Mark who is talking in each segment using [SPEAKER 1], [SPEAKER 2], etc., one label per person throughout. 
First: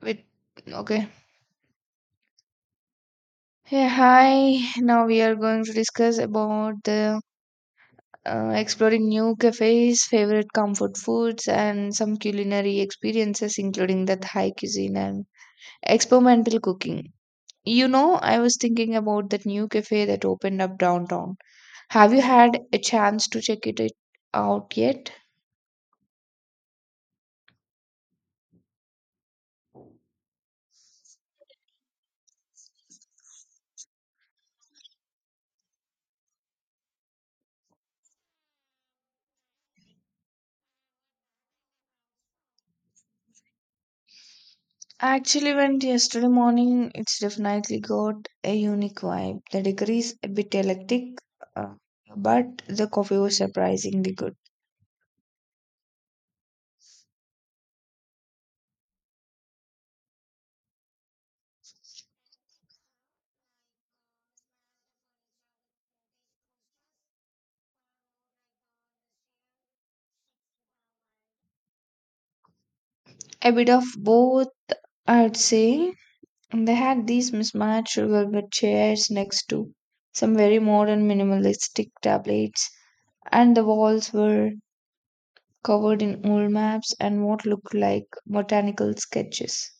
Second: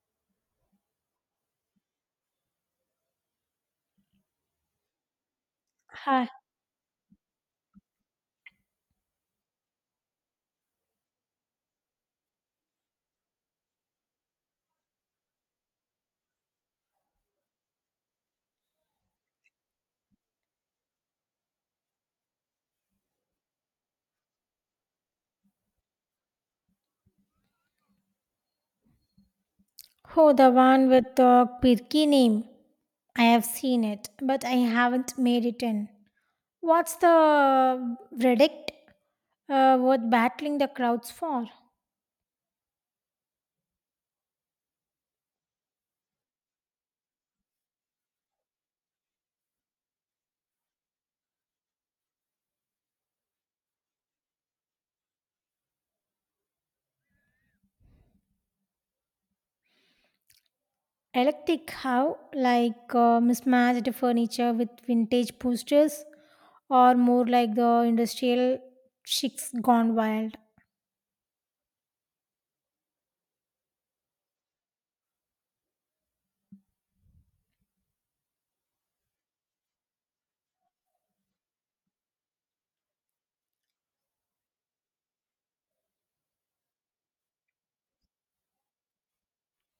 [SPEAKER 1] With, okay, hey, hi. Now we are going to discuss
[SPEAKER 2] Hi.
[SPEAKER 1] about the exploring new cafes, favorite comfort foods, and some culinary experiences, including that high cuisine and experimental cooking. You know, I was thinking about that new cafe that opened up downtown. Have you had a chance to check it out yet?
[SPEAKER 2] Oh, the one with the quirky name. I have seen it, but I haven't made it in. What's the verdict? Worth battling the crowds for?
[SPEAKER 1] I actually went yesterday morning. It's definitely got a unique vibe. The degree is a bit electric, uh, but the coffee was surprisingly good.
[SPEAKER 2] Electric, how? Like mismatched furniture with vintage posters, or more like the industrial chicks gone wild?
[SPEAKER 1] A bit of both, I'd say. And they had these mismatched sugar with chairs next to some very modern minimalistic tablets, and the walls were covered in old maps and what looked like botanical sketches.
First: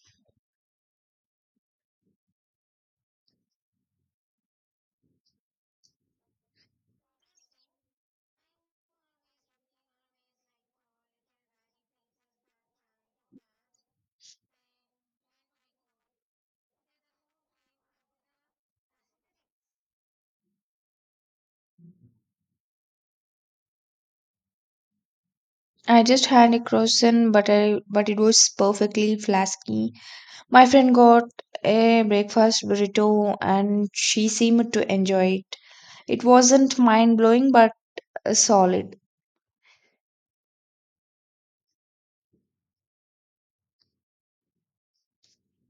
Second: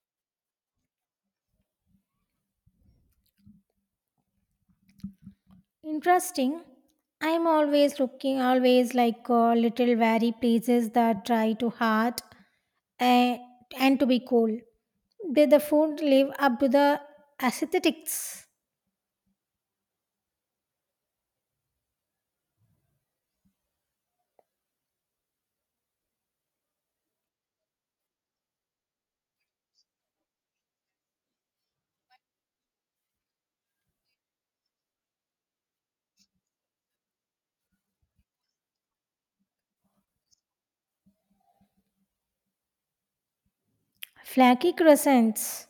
[SPEAKER 2] Interesting. I'm always looking, always like little wary places that try too hard and, and to be cool. Did the food live up to the aesthetics?
[SPEAKER 1] I just had a croissant, but it was perfectly flasky. My friend got a breakfast burrito and she seemed to enjoy it. It wasn't mind blowing but solid.
[SPEAKER 2] Flaky crescents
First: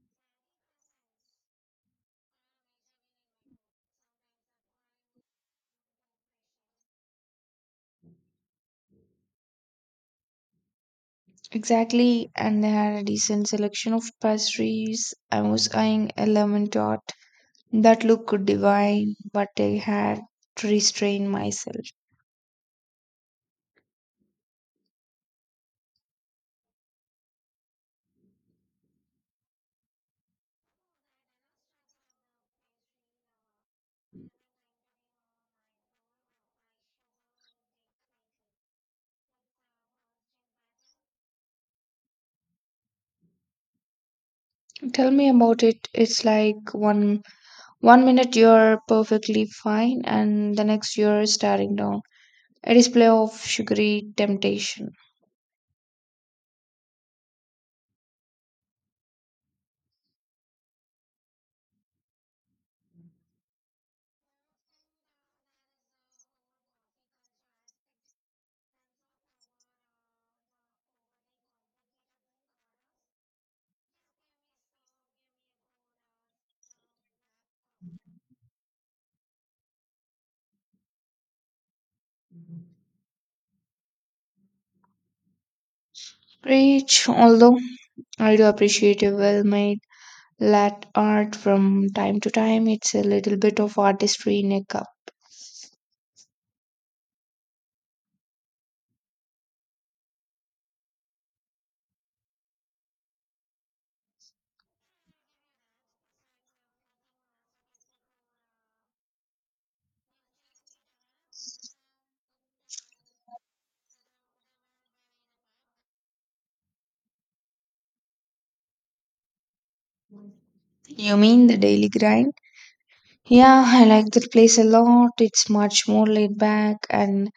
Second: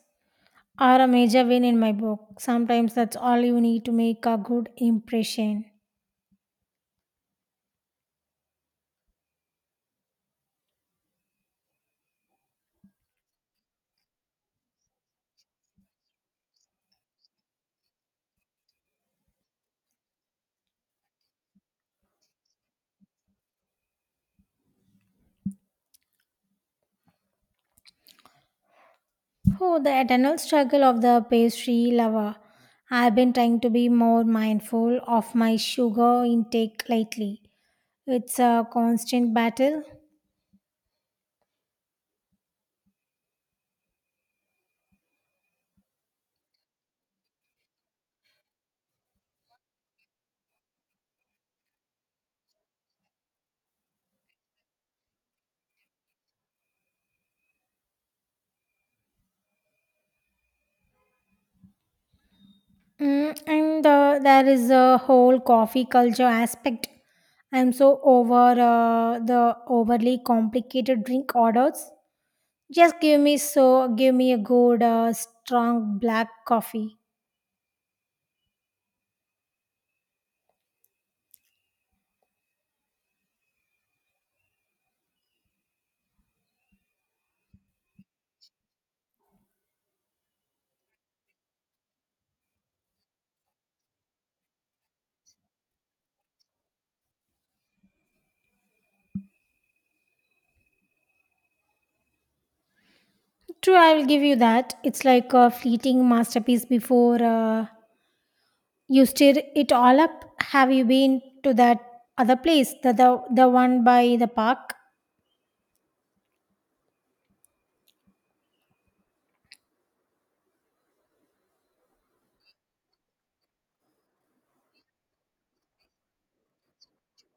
[SPEAKER 2] are a major win in my book. Sometimes that's all you need to make a good impression.
[SPEAKER 1] Exactly, and they had a decent selection of pastries. I was eyeing a lemon tart that looked divine, but I had to restrain myself.
[SPEAKER 2] Oh, the eternal struggle of the pastry lover. I've been trying to be more mindful of my sugar intake lately. It's a constant battle.
[SPEAKER 1] Tell me about it. It's like one minute you're perfectly fine, and the next you're staring down a display of sugary temptation.
[SPEAKER 2] Mm, and There is a whole coffee culture aspect. I'm so over the overly complicated drink orders. Just give me so Give me a good strong black coffee.
[SPEAKER 1] Rich, although I do appreciate a well made lat art from time to time. It's a little bit of artistry in a cup.
[SPEAKER 2] True, I will give you that. It's like a fleeting masterpiece before you stir it all up. Have you been to that other place, the one by the park?
[SPEAKER 1] You mean the daily grind? Yeah, I like that place a lot. It's much more laid back and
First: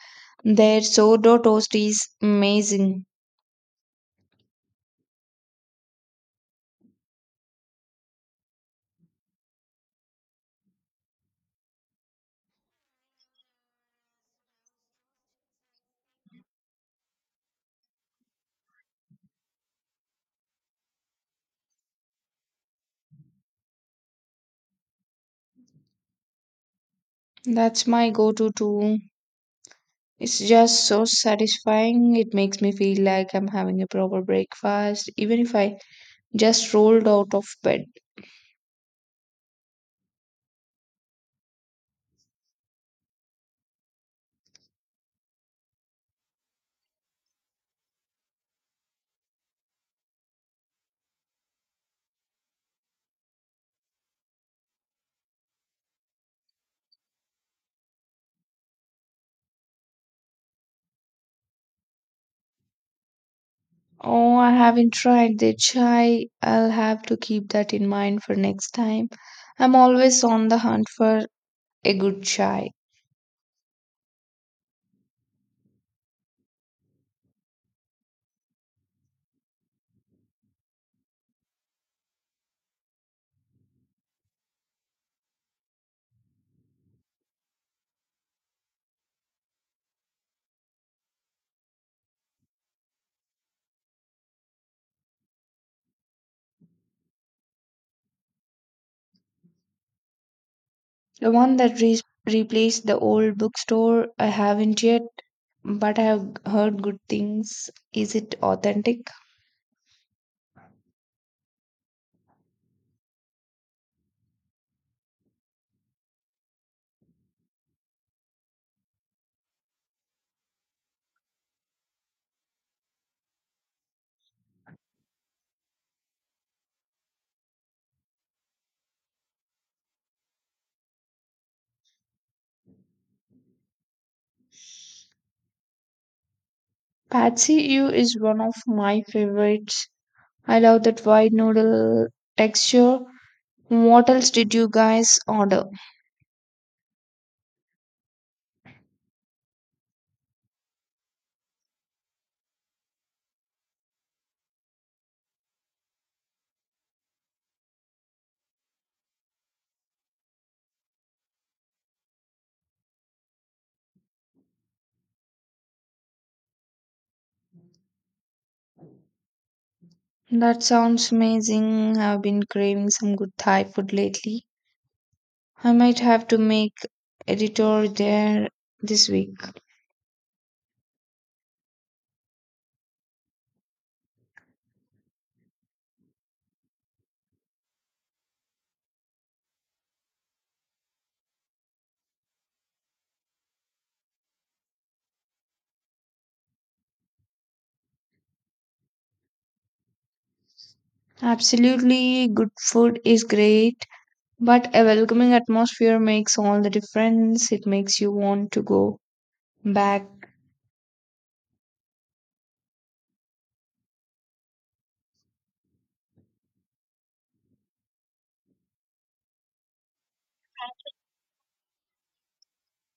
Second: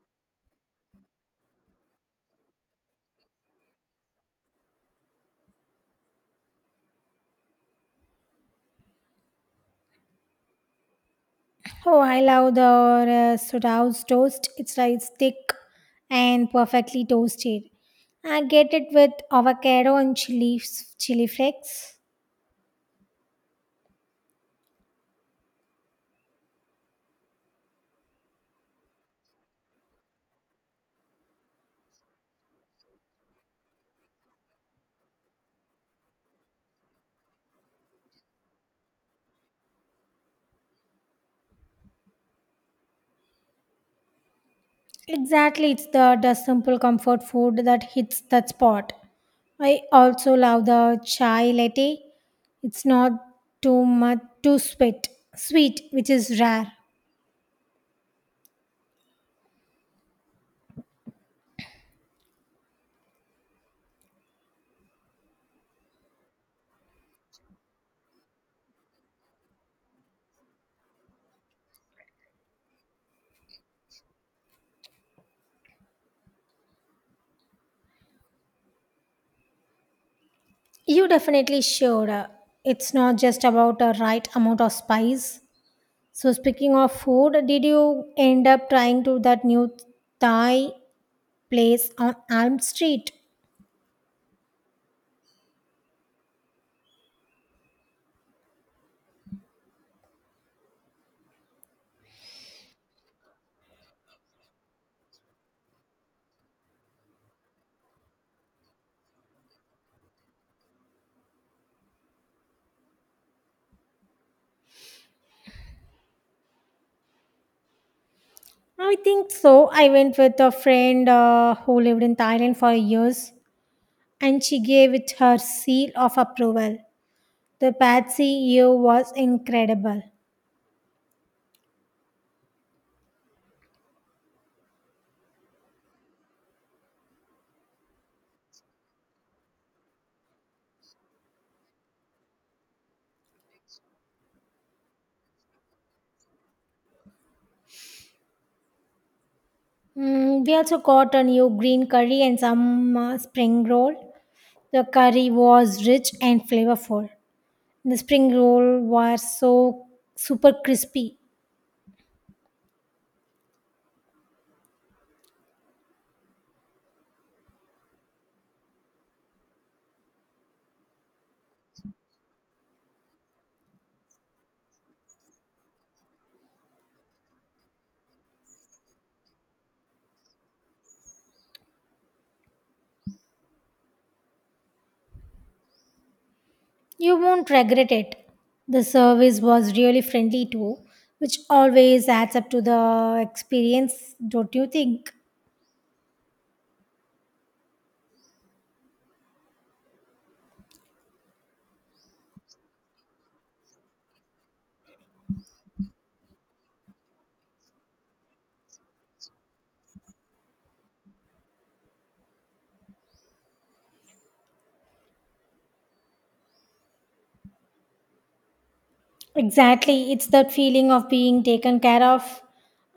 [SPEAKER 1] their sourdough toast is amazing.
[SPEAKER 2] Oh, I love the Sudhaus toast. It's like it's thick and perfectly toasted. I get it with avocado and chili flakes.
[SPEAKER 1] That's my go to too. It's just so satisfying. It makes me feel like I'm having a proper breakfast, even if I just rolled out of bed.
[SPEAKER 2] Exactly, it's the simple comfort food that hits that spot. I also love the chai latte. It's not too much too sweet, which is rare.
[SPEAKER 1] Oh, I haven't tried the chai. I'll have to keep that in mind for next time. I'm always on the hunt for a good chai.
[SPEAKER 2] You definitely should. It's not just about the right amount of spice. So speaking of food, did you end up trying to that new Thai place on Elm Street?
[SPEAKER 1] The one that replaced the old bookstore, I haven't yet, but I've heard good things. Is it authentic?
[SPEAKER 2] I think so. I went with a friend who lived in Thailand for years, and she gave it her seal of approval. The pad see ew was incredible.
[SPEAKER 1] Patsy Ew is one of my favorites. I love that white noodle texture. What else did you guys order?
[SPEAKER 2] We also got a new green curry and some spring roll. The curry was rich and flavorful. The spring roll was so super crispy.
[SPEAKER 1] That sounds amazing. I've been craving some good Thai food lately. I might have to make editor there this week.
[SPEAKER 2] You won't regret it. The service was really friendly too, which always adds up to the experience, don't you think?
[SPEAKER 1] Absolutely, good food is great, but a welcoming atmosphere makes all the difference. It makes you want to go back.
[SPEAKER 2] Exactly, it's that feeling of being taken care of.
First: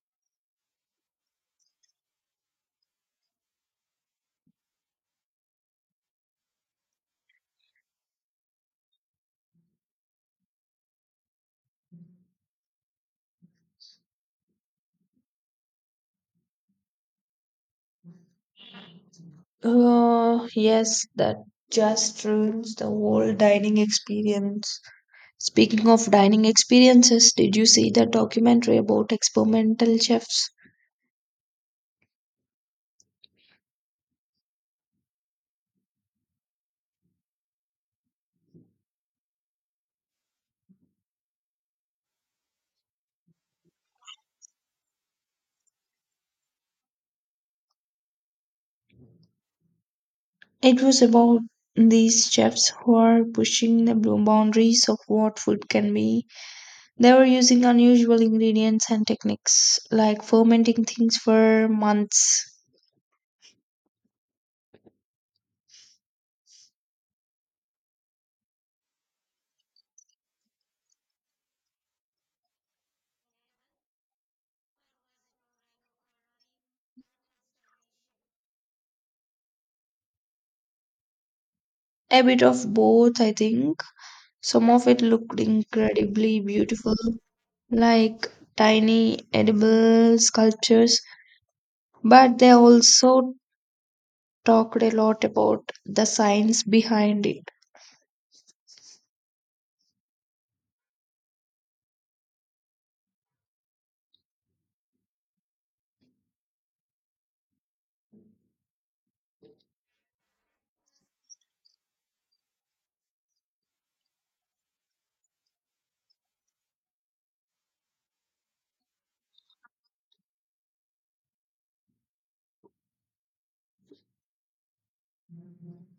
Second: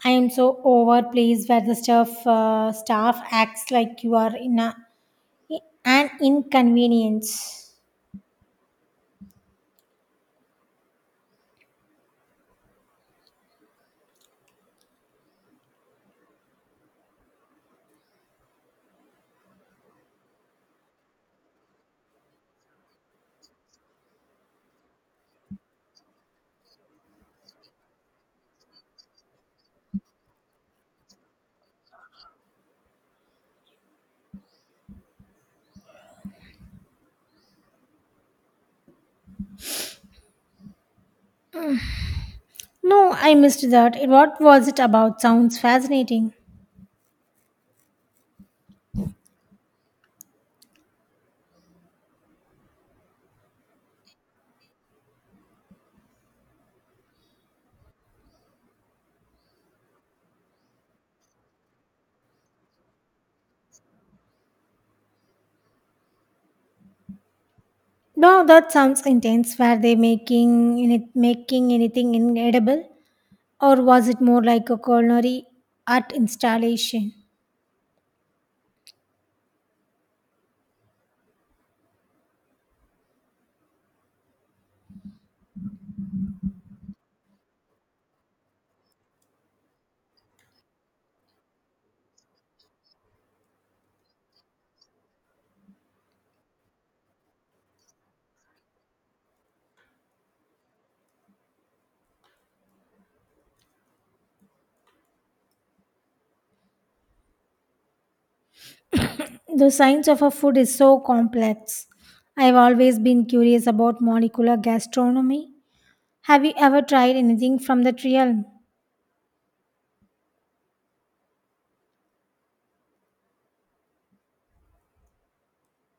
[SPEAKER 2] I am so overpleased where the staff acts like you are in an inconvenience.
[SPEAKER 1] Oh, yes, that just ruins the whole dining experience. Speaking of dining experiences, did you see the documentary about experimental chefs?
[SPEAKER 2] No, I missed that. It- What was it about? Sounds fascinating.
[SPEAKER 1] It was about these chefs who are pushing the boundaries of what food can be. They were using unusual ingredients and techniques, like fermenting things for months.
[SPEAKER 2] No, that sounds intense. Were they making anything inedible? Or was it more like a culinary art installation?
[SPEAKER 1] A bit of both, I think. Some of it looked incredibly beautiful, like tiny edible sculptures, but they also talked a lot about the science behind it.
[SPEAKER 2] The science of a food is so complex. I've always been curious about molecular gastronomy. Have you ever tried anything from that realm?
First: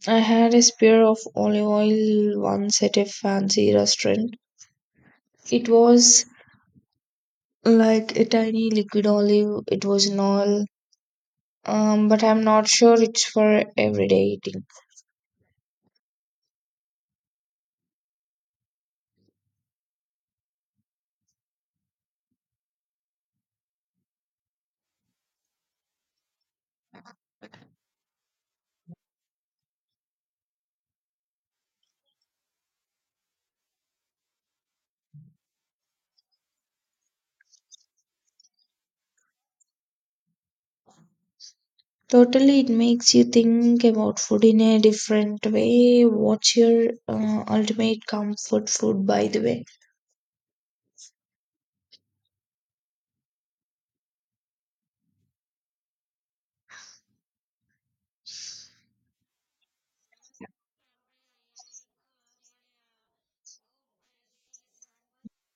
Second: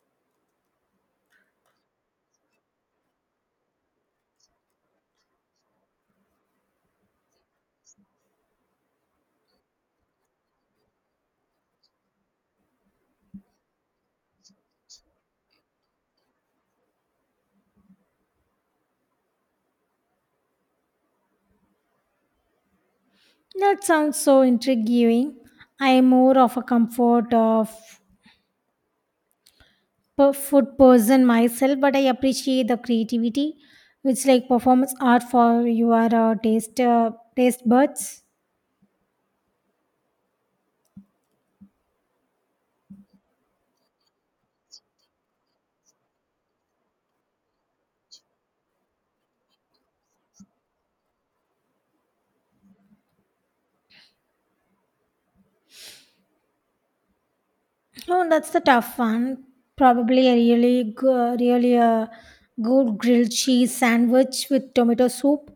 [SPEAKER 1] I had a spear of olive oil once at a fancy restaurant. It was like a tiny liquid olive, it was an all but I'm not sure it's for everyday eating.
[SPEAKER 2] That sounds so intriguing. I am more of a food person myself, but I appreciate the creativity. Which, like performance art for your taste buds.
[SPEAKER 1] Totally, it makes you think about food in a different way. What's your ultimate comfort food, by the way?
[SPEAKER 2] Oh, that's the tough one. Probably a really good grilled cheese sandwich with tomato soup.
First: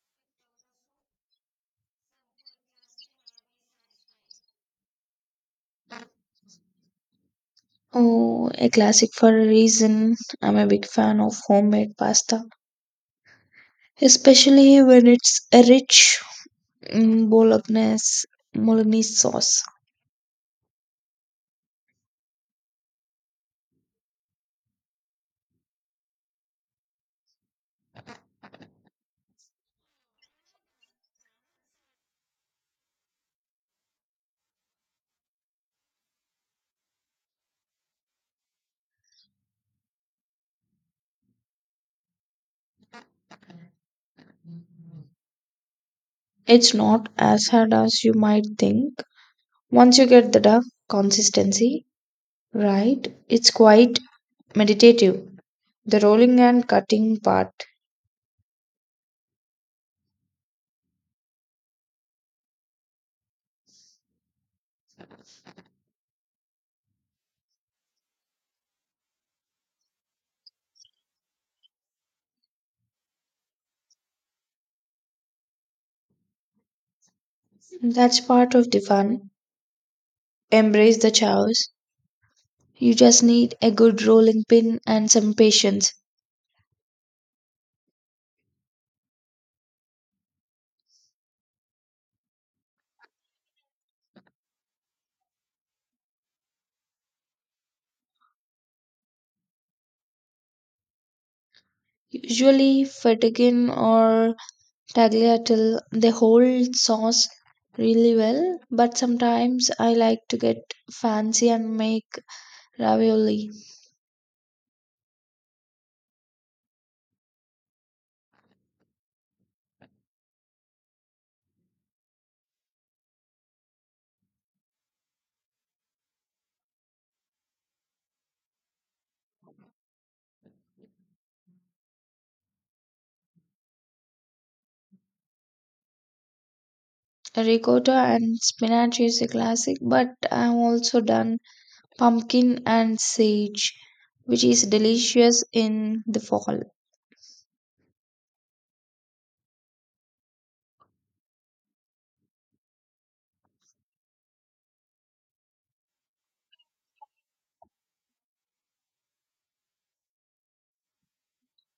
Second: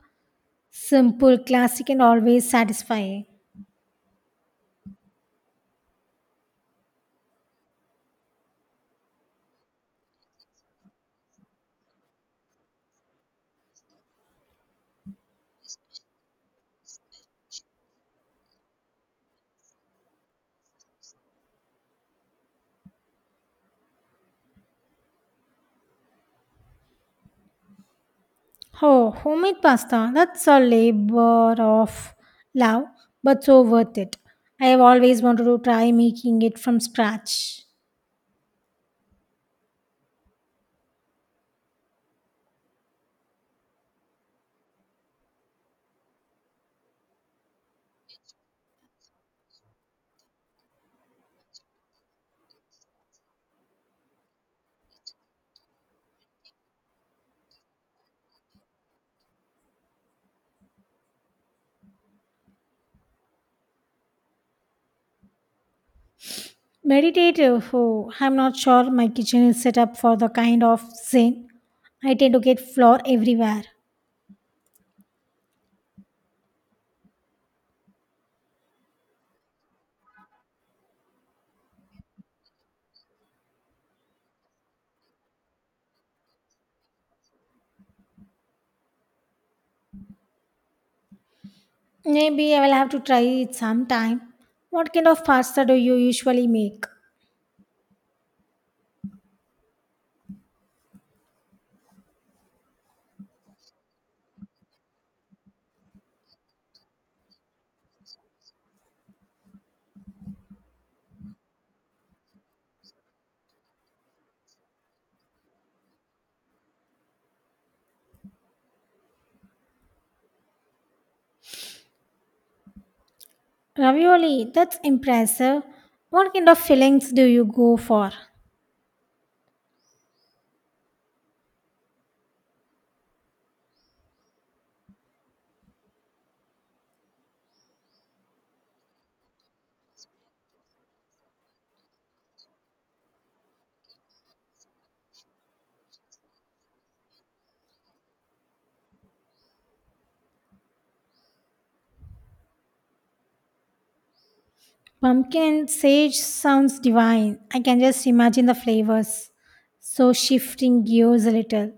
[SPEAKER 2] Simple, classic, and always satisfying.
[SPEAKER 1] Oh, a classic for a reason. I'm a big fan of homemade pasta, especially when it's a rich mm, bolognese, bolognese sauce.
[SPEAKER 2] Oh, homemade pasta. That's a labor of love, but so worth it. I have always wanted to try making it from scratch.
[SPEAKER 1] It's not as hard as you might think. Once you get the duck consistency right, it's quite meditative. The rolling and cutting part.
[SPEAKER 2] Meditative. Oh, I'm not sure my kitchen is set up for the kind of zen. I tend to get flour everywhere.
[SPEAKER 1] That's part of the fun. Embrace the chaos. You just need a good rolling pin and some patience.
[SPEAKER 2] Maybe I will have to try it sometime. What kind of pasta do you usually make?
[SPEAKER 1] Usually, fettuccine or tagliatelle, they hold sauce really well, but sometimes I like to get fancy and make ravioli.
[SPEAKER 2] Ravioli, that's impressive. What kind of fillings do you go for?
[SPEAKER 1] Ricotta and spinach is a classic, but I've also done pumpkin and sage, which is delicious in the fall.
[SPEAKER 2] Pumpkin sage sounds divine. I can just imagine the flavors. So, shifting gears a little,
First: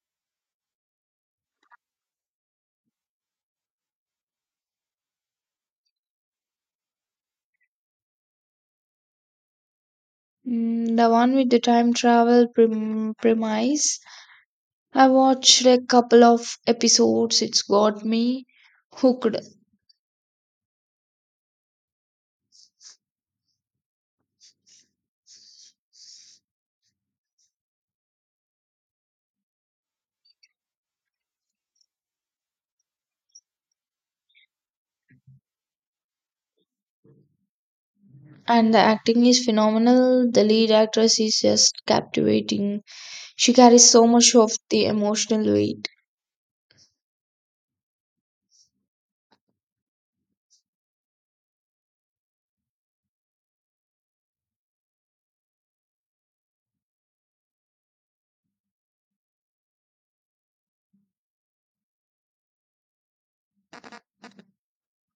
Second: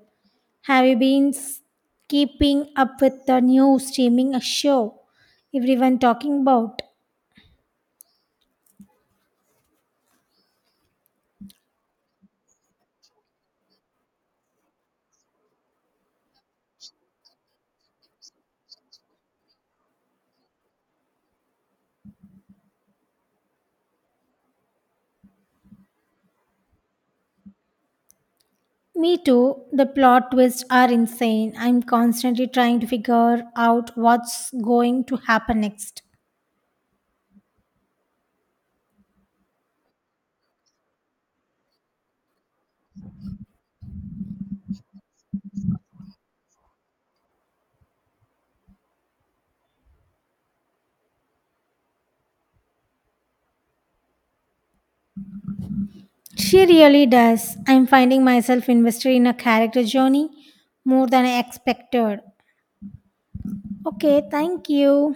[SPEAKER 2] have you been keeping up with the new streaming show everyone talking about?
[SPEAKER 1] Mm, the one with the time travel premise. I watched a couple of episodes. It's got me hooked,
[SPEAKER 2] Me too. The plot twists are insane. I'm constantly trying to figure out what's going to happen next.
[SPEAKER 1] and the acting is phenomenal. The lead actress is just captivating. She carries so much of the emotional weight.
[SPEAKER 2] She really does. I'm finding myself invested in a character journey more than I expected. Okay, thank you.